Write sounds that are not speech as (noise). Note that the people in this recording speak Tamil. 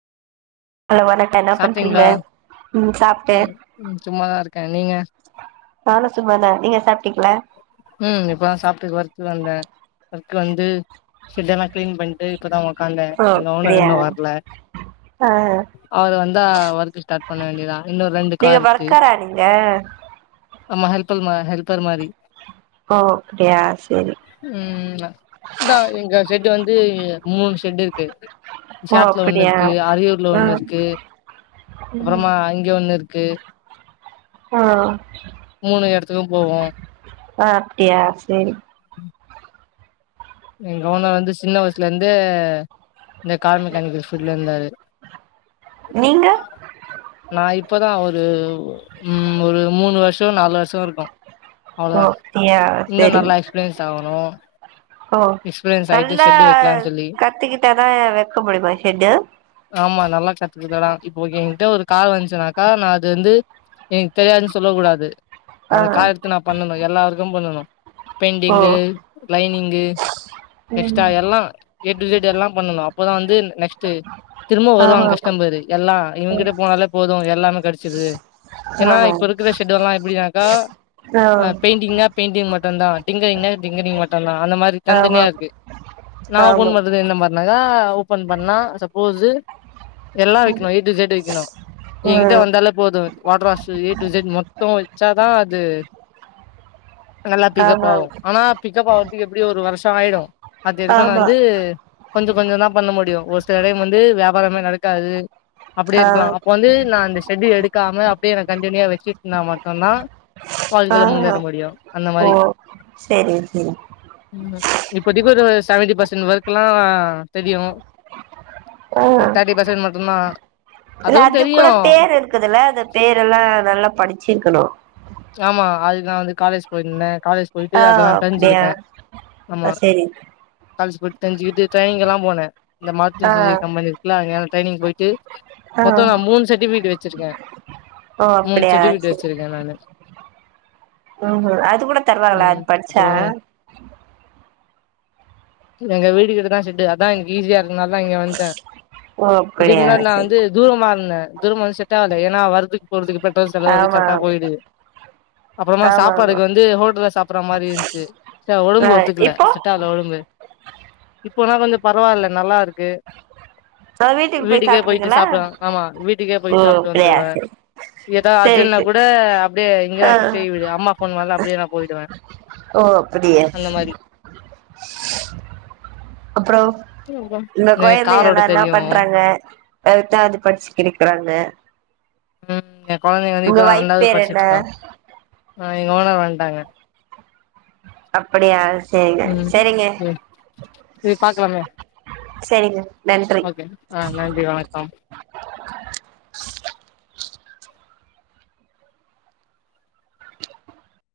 ஹலோ வணக்க என்னா பண்றீங்க சாப்ட்டீங்களா உம் சாப்ட ம் ம் சும்மாதா இருக்கே நீங்க நானு சும்மாதா நீங்க சாப்டீங்ள ம் இப்பதா சாப்ட்டு ஒர்க்கு வந்தே ஒர்க்கு வந்து (unintelligible) கிளீன் பண்ட்டு இப்பதா ஒக்காந்த ஓ எங்க ஒனர் அப்டியா இன்னு வர்ல ஆ அவ்ரு வந்தா ஒர்க்கு ஸ்டாட் பண்ண வேண்டியதா இன்னு ரெண்டு கா நீங்க இருக்கு ஒர்க்கரா நீங்க ஆமா ஹெல்பல் மா ஹெல்பர் மாரி ஓ அப்டியா செரி ம் இந்தா எங்க செட் இங்க வந்து மூணு சேட்டு இருக்கு ஓ விஷாட்ல ஒன்னு அப்டியா இருக்கு அரியூர்ல ஆ ஒன்னு இருக் எ ம் அப்றமா இங்க ஒன்னு இருக்கு ஆ மூணு எடத்துக்கு போவோ ஆஹ் அப்டியா சேரி எங்க ஒனர் வந்து சின்ன வய்சுல இருந்து இந்த கார் மெக்கானிக்க பீல்டுல இருந்தாரு நீங்க நா இப்பதா ஒரு உம் ஒரு மூணு வர்ஷ் து நாலு வர்சோ இருக்கு அவ்ளதா ஓ அப்டியா இன்னு செரி நல்லா எக்ஸ்பீரியன்ஸ் ஆவுனு ஓ எக்ஸ்பிரயன்ஸ் ஆயிட்டு நல்லா செண்டு வைக்கலானு சொல்லி. கத்துக்கிட்டாதான் வைக்க முடியுமா ஷெட்டு ஆமா நல்லா கத்துக்கரா இப்போ என்கிட்ட ஒரு கா வந்துச் சுன்னாக்கா நா அது வந்து எனக்கு தெரியாதுன்னு சொல்ல கூடாது. ஆ அந்த கா எடுத்து நா பண்ணனு எல்லாருக்கு பண்ணணு ஓ பெண்டிங்கு லைனிங்கு. எக்ஸ்டா ம் எல்லாம். ஏ டூ இசட் எல்லாம் பண்ணனு அப்போதா வந்து நெக்ஸ்ட்டு திரும்ப ஆமா வருவாங்க கஸ்டம்பரு எல்லா இங்குட்டு போனாலே போது எல்லாமே கெடச்சுருது ஏன்னா ஆமா இப்ப இருக்குற செட் எப்டினாக்கா ஆமா ஏ ஆ பெயிண்டிங்னா பெயிண்டிங் மட் டும் தா டிங்கரிங்குனா டிங்கரிங்கு மட்டும் தா அந்த மாரி. தனி ஆமா தனியா இருக்கு. நா ஆமா (unintelligible) லா ஓபன் பண்ணா சப்போஸ்ஸு எல்லா வைக்கணு ஏ டு இசட் வைக்கணு எங்கிட்ட ம் வந்தாலே போது water wash A to Z மொத்த வச்சாதா அது. நல்லா பிக்கப் ஆமா ஆவும் ஆனா பிக்கப் ஆகறதுக்கு எப்டி ஒரு வர்ஷ் டாயிடு அது எதுக்குன்னா ஆமா வந்து கொஞ்சொ கொஞ்சொந்தா பண்ண முடியு ஒரு சில டைம் வந்து வியாபாரமே நடக் காது. அப்டி ஆ இருக்கலா அப்ப வந்து நா அந்த ஷெட் எடுக்காம அப்டியே நா கண்டினியூவா வச்சுட்டு இருந்தா மட் சொன்னா. ஆ வாழ்க்கைல முன்னேற முடியு அந்த ஓ மாரி செரி செரி ம்ம இப்போதைக்கு ஒரு செவன்டி பர் ச்சு ஒர்க் எல்லா தெரியு ஆஹ ஒரு தேர்ட்டி பர்சன்ட் மட்டுந்தா இல்ல அதுவு அதுக்கூட தெரியு பேரு இருக்குதுல்ல அது பேரெல்லா நல்லா படிச்சிக்கிணு ஆமா அது தா வந்து காலேஜ் போய்ருந்தே ஆஹ் அப்டியா ஆமா. ஆஹ் சேரி. காலேஜ் போய்ட்டு தெஞ்சிட்டு டிரெய்னிங் எல்லா போன. இந்த ஆ மாத்தூசி கம்பெனி இருக்குல (unintelligible) ட்ரைனிங் போய்ட்டு. ஆ மொத்தோ நா மூணு சர்ட்டிபிகேட் வச்சிருக்கே. ஓ மூணு அப்டியா சர்டிபிகேட் வச்சிருக்கே நானு. உம் அது கூட தருவாங்களா அது ம். படிச்சா. அப்புறம் எங்க வீடுக்கிட்டதா செட்டு அதா எங்க ஈஸியா இருந்தனால தா இங்க வந்துட்டே ஓ இதுக்கு அப்டியா முன்னாடி நா செரி வந்து தூரமா இருந்தே. தூரம இருந்து செட்டாகளா ஏன்னா வருதுக்கு போறதுக்கு பெட் ரோல் செலவு வந்து ஆமா கரக்டா போயிடுது. அப்றோமா ஆமா ஆமா சாப்பாடுக்கு வந்து ஹோட்டல்ல சாப்ற மாரி இருந்ச்சு ச ஆ ஒடம்பு ஒத்துக்கல இப்போ செட்டாவுல ஒடம்பு இப்பனா கொஞ்ச பரவால்ல நல்லா இருக்கு அ வீட்டுக்கு போய் வீட்டுக்கே போய்ட்டு சாப்ட்ருவீங்களா சாப்லா ஆமா வீட்டுக்கே ஓ போய்ட் சாப்ட்டு அப்டியா வந்துருவே செரி ஏதா செரி அர்ஜென்ட்னா செரி கூட அப்டியே இங்கதா ஆ கிட்டேயே வீடு அம்மா ஃபோன் பண்ண அப்டியே நா போய்டுவே ஓ அப்டியா அந்த மாரி அப்பறோ இந்த எனக்கு கார் கொழைந்தங்கல்லா ஓட்ட என்னா தெரியு பண்றாங்க அதத்தா வந்து படிச்சு கிழிக்கிறான்னே உம் க கொழந்தைங்க வந்து இப்பதா ரெண்டாவது பேர் என்ன படிச்சிட்ருக்கா ஆ எங்க ஓனர் வந்ட்டாங்க அப்படியா சரிங்க ம் சரிங்க ம் சரிங்க ஓகேங் ஆ நன்றி வணக்கம்